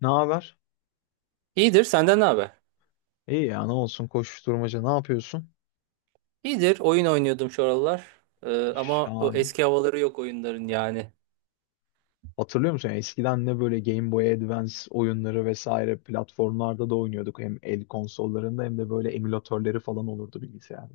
Ne haber? İyidir, senden ne haber? İyi ya ne olsun koşuşturmaca ne yapıyorsun? İyidir, oyun oynuyordum şu aralar. Ee, ama o Şahane. eski havaları yok oyunların yani. Hatırlıyor musun? Eskiden ne böyle Game Boy Advance oyunları vesaire platformlarda da oynuyorduk. Hem el konsollarında hem de böyle emülatörleri falan olurdu bilgisayarda.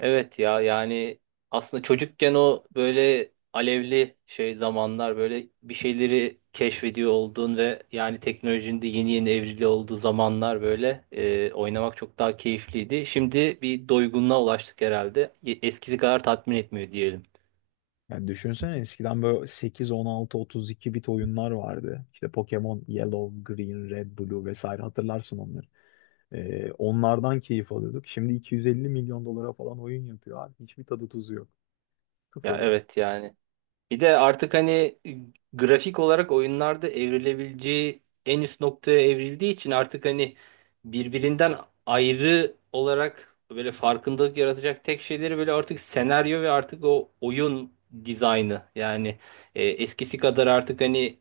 Evet ya yani aslında çocukken o böyle alevli şey zamanlar böyle bir şeyleri keşfediyor olduğun ve yani teknolojinin de yeni yeni evrili olduğu zamanlar böyle oynamak çok daha keyifliydi. Şimdi bir doygunluğa ulaştık herhalde. Eskisi kadar tatmin etmiyor diyelim. Yani düşünsene eskiden böyle 8, 16, 32 bit oyunlar vardı. İşte Pokemon Yellow, Green, Red, Blue vesaire hatırlarsın onları. Onlardan keyif alıyorduk. Şimdi 250 milyon dolara falan oyun yapıyor abi. Hiçbir tadı tuzu yok. Ya Sıfır yani. evet yani. Bir de artık hani grafik olarak oyunlarda evrilebileceği en üst noktaya evrildiği için artık hani birbirinden ayrı olarak böyle farkındalık yaratacak tek şeyleri böyle artık senaryo ve artık o oyun dizaynı. Yani eskisi kadar artık hani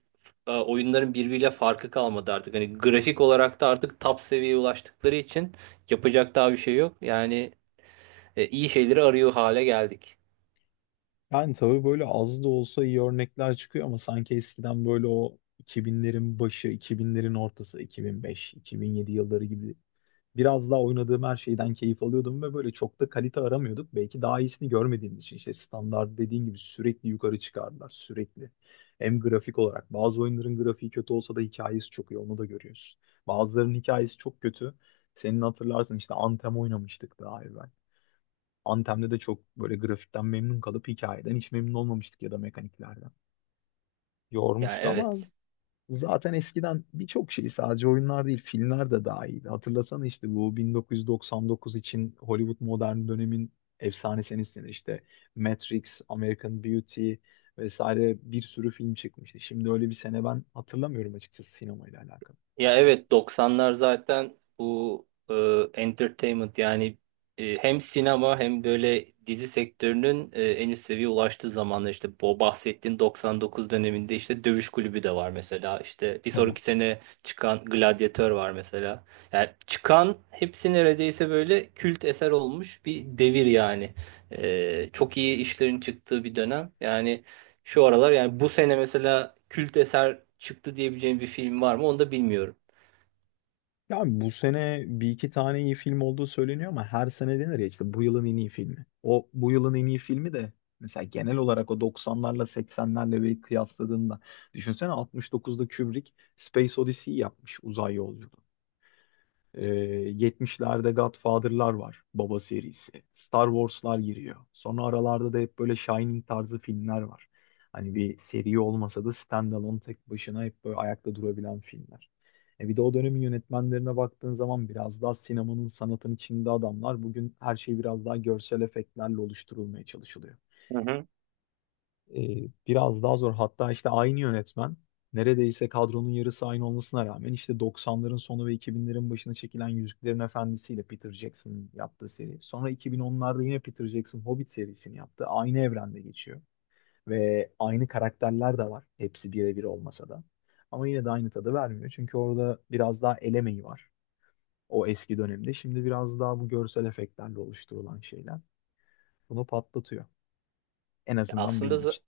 oyunların birbiriyle farkı kalmadı artık. Hani grafik olarak da artık top seviyeye ulaştıkları için yapacak daha bir şey yok. Yani iyi şeyleri arıyor hale geldik. Yani tabii böyle az da olsa iyi örnekler çıkıyor ama sanki eskiden böyle o 2000'lerin başı, 2000'lerin ortası, 2005, 2007 yılları gibi biraz daha oynadığım her şeyden keyif alıyordum ve böyle çok da kalite aramıyorduk. Belki daha iyisini görmediğimiz için işte standart dediğin gibi sürekli yukarı çıkardılar sürekli. Hem grafik olarak bazı oyunların grafiği kötü olsa da hikayesi çok iyi onu da görüyorsun. Bazılarının hikayesi çok kötü. Senin hatırlarsın işte Anthem oynamıştık daha evvel. Antem'de de çok böyle grafikten memnun kalıp hikayeden hiç memnun olmamıştık ya da mekaniklerden. Yani Yormuştu ama evet. zaten eskiden birçok şey sadece oyunlar değil filmler de dahildi. Hatırlasana işte bu 1999 için Hollywood modern dönemin efsanesi senesi işte Matrix, American Beauty vesaire bir sürü film çıkmıştı. Şimdi öyle bir sene ben hatırlamıyorum açıkçası sinemayla alakalı. Ya Son. evet 90'lar zaten bu entertainment yani hem sinema hem böyle dizi sektörünün en üst seviyeye ulaştığı zamanlar işte bu bahsettiğin 99 döneminde işte Dövüş Kulübü de var mesela, işte bir Tabii. sonraki sene çıkan Gladyatör var mesela. Yani çıkan hepsi neredeyse böyle kült eser olmuş bir devir yani. Çok iyi işlerin çıktığı bir dönem. Yani şu aralar yani bu sene mesela kült eser çıktı diyebileceğim bir film var mı onu da bilmiyorum. Ya abi bu sene bir iki tane iyi film olduğu söyleniyor ama her sene denir ya işte bu yılın en iyi filmi. O bu yılın en iyi filmi de mesela genel olarak o doksanlarla seksenlerle bir kıyasladığında düşünsene 69'da Kubrick Space Odyssey yapmış uzay yolculuğu. Ee, 70'lerde Godfather'lar var. Baba serisi. Star Wars'lar giriyor. Sonra aralarda da hep böyle Shining tarzı filmler var. Hani bir seri olmasa da standalone tek başına hep böyle ayakta durabilen filmler. E bir de o dönemin yönetmenlerine baktığın zaman biraz daha sinemanın sanatın içinde adamlar. Bugün her şey biraz daha görsel efektlerle oluşturulmaya çalışılıyor. Hı hı. Biraz daha zor. Hatta işte aynı yönetmen neredeyse kadronun yarısı aynı olmasına rağmen işte 90'ların sonu ve 2000'lerin başına çekilen Yüzüklerin Efendisi ile Peter Jackson'ın yaptığı seri. Sonra 2010'larda yine Peter Jackson Hobbit serisini yaptı. Aynı evrende geçiyor. Ve aynı karakterler de var. Hepsi birebir olmasa da. Ama yine de aynı tadı vermiyor. Çünkü orada biraz daha el emeği var. O eski dönemde. Şimdi biraz daha bu görsel efektlerle oluşturulan şeyler. Bunu patlatıyor. En azından Aslında benim için.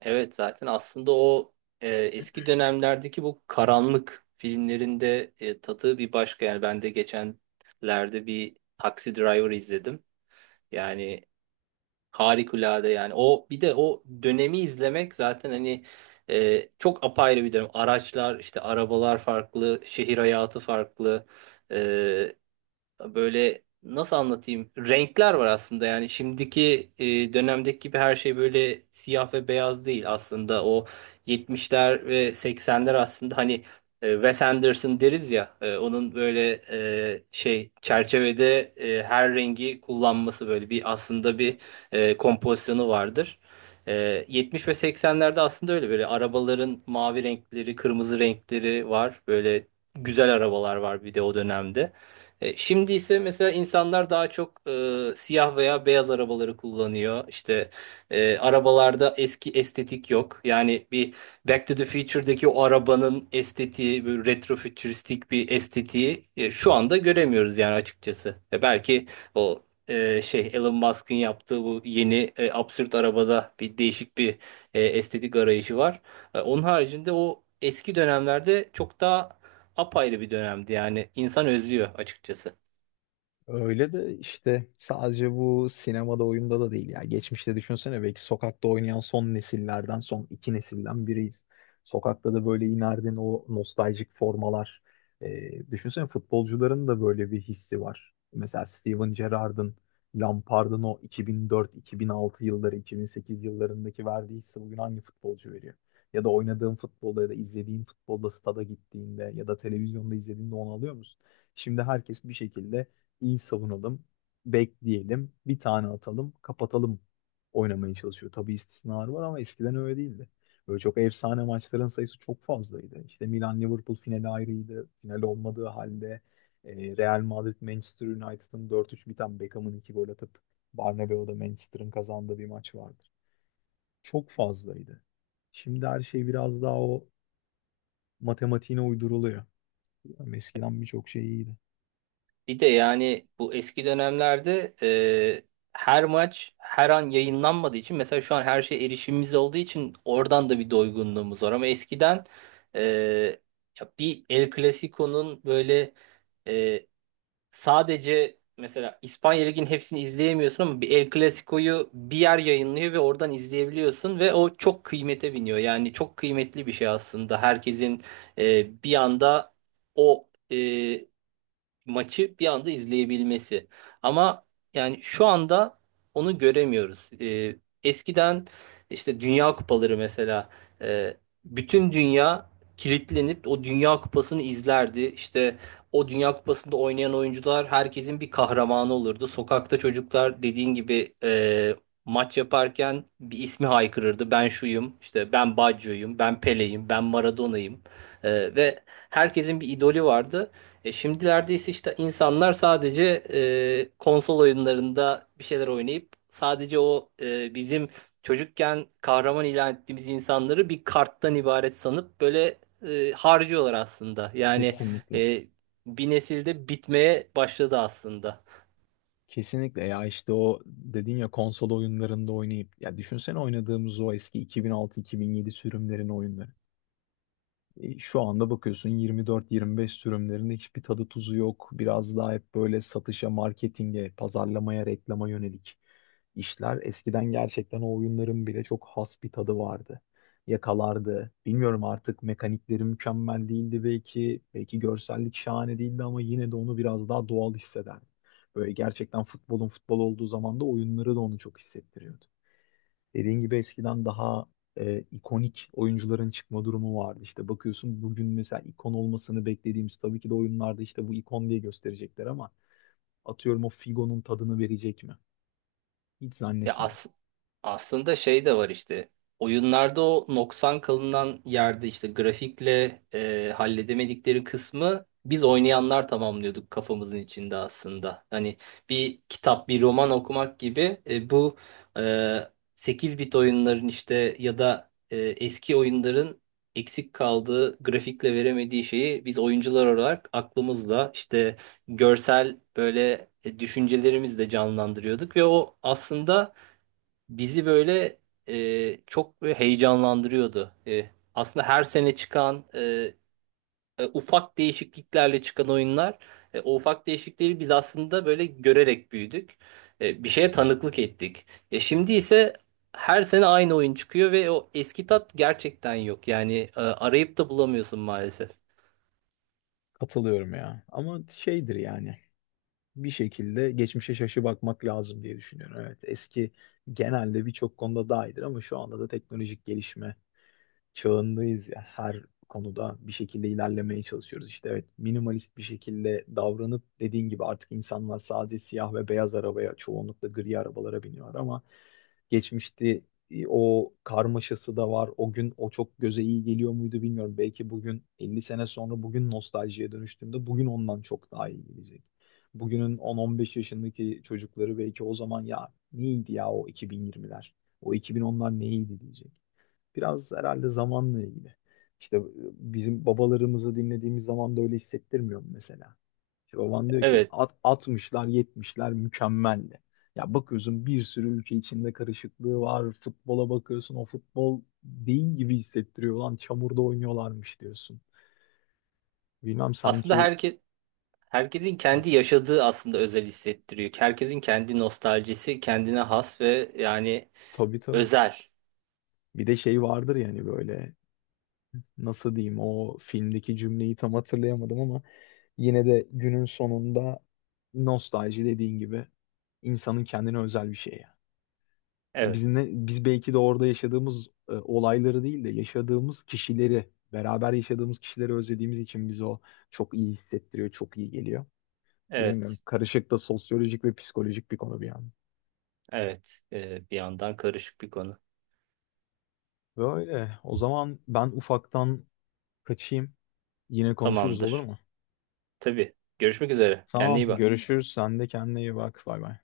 evet zaten aslında o eski dönemlerdeki bu karanlık filmlerinde tadı bir başka yani, ben de geçenlerde bir Taxi Driver izledim. Yani harikulade yani, o bir de o dönemi izlemek zaten hani çok apayrı bir dönem. Araçlar işte, arabalar farklı, şehir hayatı farklı. Böyle nasıl anlatayım? Renkler var aslında, yani şimdiki dönemdeki gibi her şey böyle siyah ve beyaz değil aslında. O 70'ler ve 80'ler aslında hani Wes Anderson deriz ya, onun böyle şey çerçevede her rengi kullanması böyle bir aslında bir kompozisyonu vardır. E, 70 ve 80'lerde aslında öyle böyle arabaların mavi renkleri, kırmızı renkleri var. Böyle güzel arabalar var bir de o dönemde. Şimdi ise mesela insanlar daha çok siyah veya beyaz arabaları kullanıyor. İşte arabalarda eski estetik yok. Yani bir Back to the Future'daki o arabanın estetiği, böyle retrofütüristik bir estetiği şu anda göremiyoruz yani açıkçası. Belki o şey Elon Musk'ın yaptığı bu yeni absürt arabada bir değişik bir estetik arayışı var. Onun haricinde o eski dönemlerde çok daha apayrı bir dönemdi yani, insan özlüyor açıkçası. Öyle de işte sadece bu sinemada oyunda da değil ya. Geçmişte düşünsene belki sokakta oynayan son nesillerden son iki nesilden biriyiz. Sokakta da böyle inerdin o nostaljik formalar. Düşünsene futbolcuların da böyle bir hissi var. Mesela Steven Gerrard'ın, Lampard'ın o 2004-2006 yılları, 2008 yıllarındaki verdiği hissi bugün hangi futbolcu veriyor? Ya da oynadığın futbolda ya da izlediğin futbolda stada gittiğinde ya da televizyonda izlediğinde onu alıyor musun? Şimdi herkes bir şekilde iyi savunalım, bekleyelim, bir tane atalım, kapatalım oynamaya çalışıyor. Tabii istisnalar var ama eskiden öyle değildi. Böyle çok efsane maçların sayısı çok fazlaydı. İşte Milan-Liverpool finali ayrıydı. Final olmadığı halde Real Madrid-Manchester United'ın 4-3 biten Beckham'ın 2 gol atıp Bernabeu'da Manchester'ın kazandığı bir maç vardır. Çok fazlaydı. Şimdi her şey biraz daha o matematiğine uyduruluyor. Yani eskiden birçok şey iyiydi. Yani. Bir de yani bu eski dönemlerde her maç her an yayınlanmadığı için, mesela şu an her şey erişimimiz olduğu için oradan da bir doygunluğumuz var, ama eskiden e, ya bir El Clasico'nun böyle. Sadece mesela İspanya Ligi'nin hepsini izleyemiyorsun ama bir El Clasico'yu bir yer yayınlıyor ve oradan izleyebiliyorsun ve o çok kıymete biniyor. Yani çok kıymetli bir şey aslında. Herkesin bir anda o maçı bir anda izleyebilmesi. Ama yani şu anda onu göremiyoruz. Eskiden işte Dünya Kupaları mesela, e, bütün dünya kilitlenip o Dünya Kupası'nı izlerdi. İşte o Dünya Kupası'nda oynayan oyuncular herkesin bir kahramanı olurdu. Sokakta çocuklar dediğin gibi maç yaparken bir ismi haykırırdı. Ben şuyum, işte ben Baggio'yum, ben Pele'yim, ben Maradona'yım. Ve herkesin bir idolü vardı. Şimdilerde ise işte insanlar sadece konsol oyunlarında bir şeyler oynayıp sadece o bizim çocukken kahraman ilan ettiğimiz insanları bir karttan ibaret sanıp böyle harcıyorlar aslında. Yani Kesinlikle. e, bir nesilde bitmeye başladı aslında. Kesinlikle ya işte o dedin ya konsol oyunlarında oynayıp ya düşünsene oynadığımız o eski 2006-2007 sürümlerin oyunları. Şu anda bakıyorsun 24-25 sürümlerinde hiçbir tadı tuzu yok. Biraz daha hep böyle satışa, marketinge, pazarlamaya, reklama yönelik işler. Eskiden gerçekten o oyunların bile çok has bir tadı vardı. Yakalardı. Bilmiyorum artık mekanikleri mükemmel değildi belki. Belki görsellik şahane değildi ama yine de onu biraz daha doğal hissederdim. Böyle gerçekten futbolun futbol olduğu zaman da oyunları da onu çok hissettiriyordu. Dediğin gibi eskiden daha ikonik oyuncuların çıkma durumu vardı. İşte bakıyorsun bugün mesela ikon olmasını beklediğimiz tabii ki de oyunlarda işte bu ikon diye gösterecekler ama atıyorum o Figo'nun tadını verecek mi? Hiç Ya zannetmiyorum. Aslında şey de var işte. Oyunlarda o noksan kalınan yerde, işte grafikle halledemedikleri kısmı biz oynayanlar tamamlıyorduk kafamızın içinde aslında. Hani bir kitap, bir roman okumak gibi bu e, 8 bit oyunların işte, ya da eski oyunların eksik kaldığı, grafikle veremediği şeyi biz oyuncular olarak aklımızla işte görsel böyle düşüncelerimizle canlandırıyorduk ve o aslında bizi böyle çok böyle heyecanlandırıyordu. Aslında her sene çıkan ufak değişikliklerle çıkan oyunlar, o ufak değişiklikleri biz aslında böyle görerek büyüdük. Bir şeye tanıklık ettik. Şimdi ise her sene aynı oyun çıkıyor ve o eski tat gerçekten yok. Yani arayıp da bulamıyorsun maalesef. Katılıyorum ya. Ama şeydir yani bir şekilde geçmişe şaşı bakmak lazım diye düşünüyorum. Evet eski genelde birçok konuda daha iyidir ama şu anda da teknolojik gelişme çağındayız ya. Her konuda bir şekilde ilerlemeye çalışıyoruz. İşte evet minimalist bir şekilde davranıp dediğin gibi artık insanlar sadece siyah ve beyaz arabaya çoğunlukla gri arabalara biniyor ama geçmişte o karmaşası da var. O gün o çok göze iyi geliyor muydu bilmiyorum. Belki bugün 50 sene sonra bugün nostaljiye dönüştüğümde bugün ondan çok daha iyi gelecek. Bugünün 10-15 yaşındaki çocukları belki o zaman ya neydi ya o 2020'ler, o 2010'lar neydi diyecek. Biraz herhalde zamanla ilgili. İşte bizim babalarımızı dinlediğimiz zaman da öyle hissettirmiyor mu mesela? İşte baban diyor ki Evet. at, 60'lar 70'ler mükemmeldi. Ya bakıyorsun bir sürü ülke içinde karışıklığı var. Futbola bakıyorsun o futbol değil gibi hissettiriyor. Lan çamurda oynuyorlarmış diyorsun. Bilmem Aslında sanki herkes, herkesin kendi yaşadığı aslında özel hissettiriyor. Herkesin kendi nostaljisi kendine has ve yani tabii tabii. özel. Bir de şey vardır yani böyle nasıl diyeyim o filmdeki cümleyi tam hatırlayamadım ama yine de günün sonunda nostalji dediğin gibi insanın kendine özel bir şey ya. E biz Evet, ne, biz belki de orada yaşadığımız olayları değil de yaşadığımız kişileri, beraber yaşadığımız kişileri özlediğimiz için bizi o çok iyi hissettiriyor, çok iyi geliyor. Bilemiyorum. evet, Karışık da sosyolojik ve psikolojik bir konu bir yandan. evet. Bir yandan karışık bir konu. Böyle. O zaman ben ufaktan kaçayım. Yine konuşuruz olur Tamamdır. mu? Tabii. Görüşmek üzere. Kendine Tamam, iyi Tamam. bak. Görüşürüz. Sen de kendine iyi bak. Bay bay.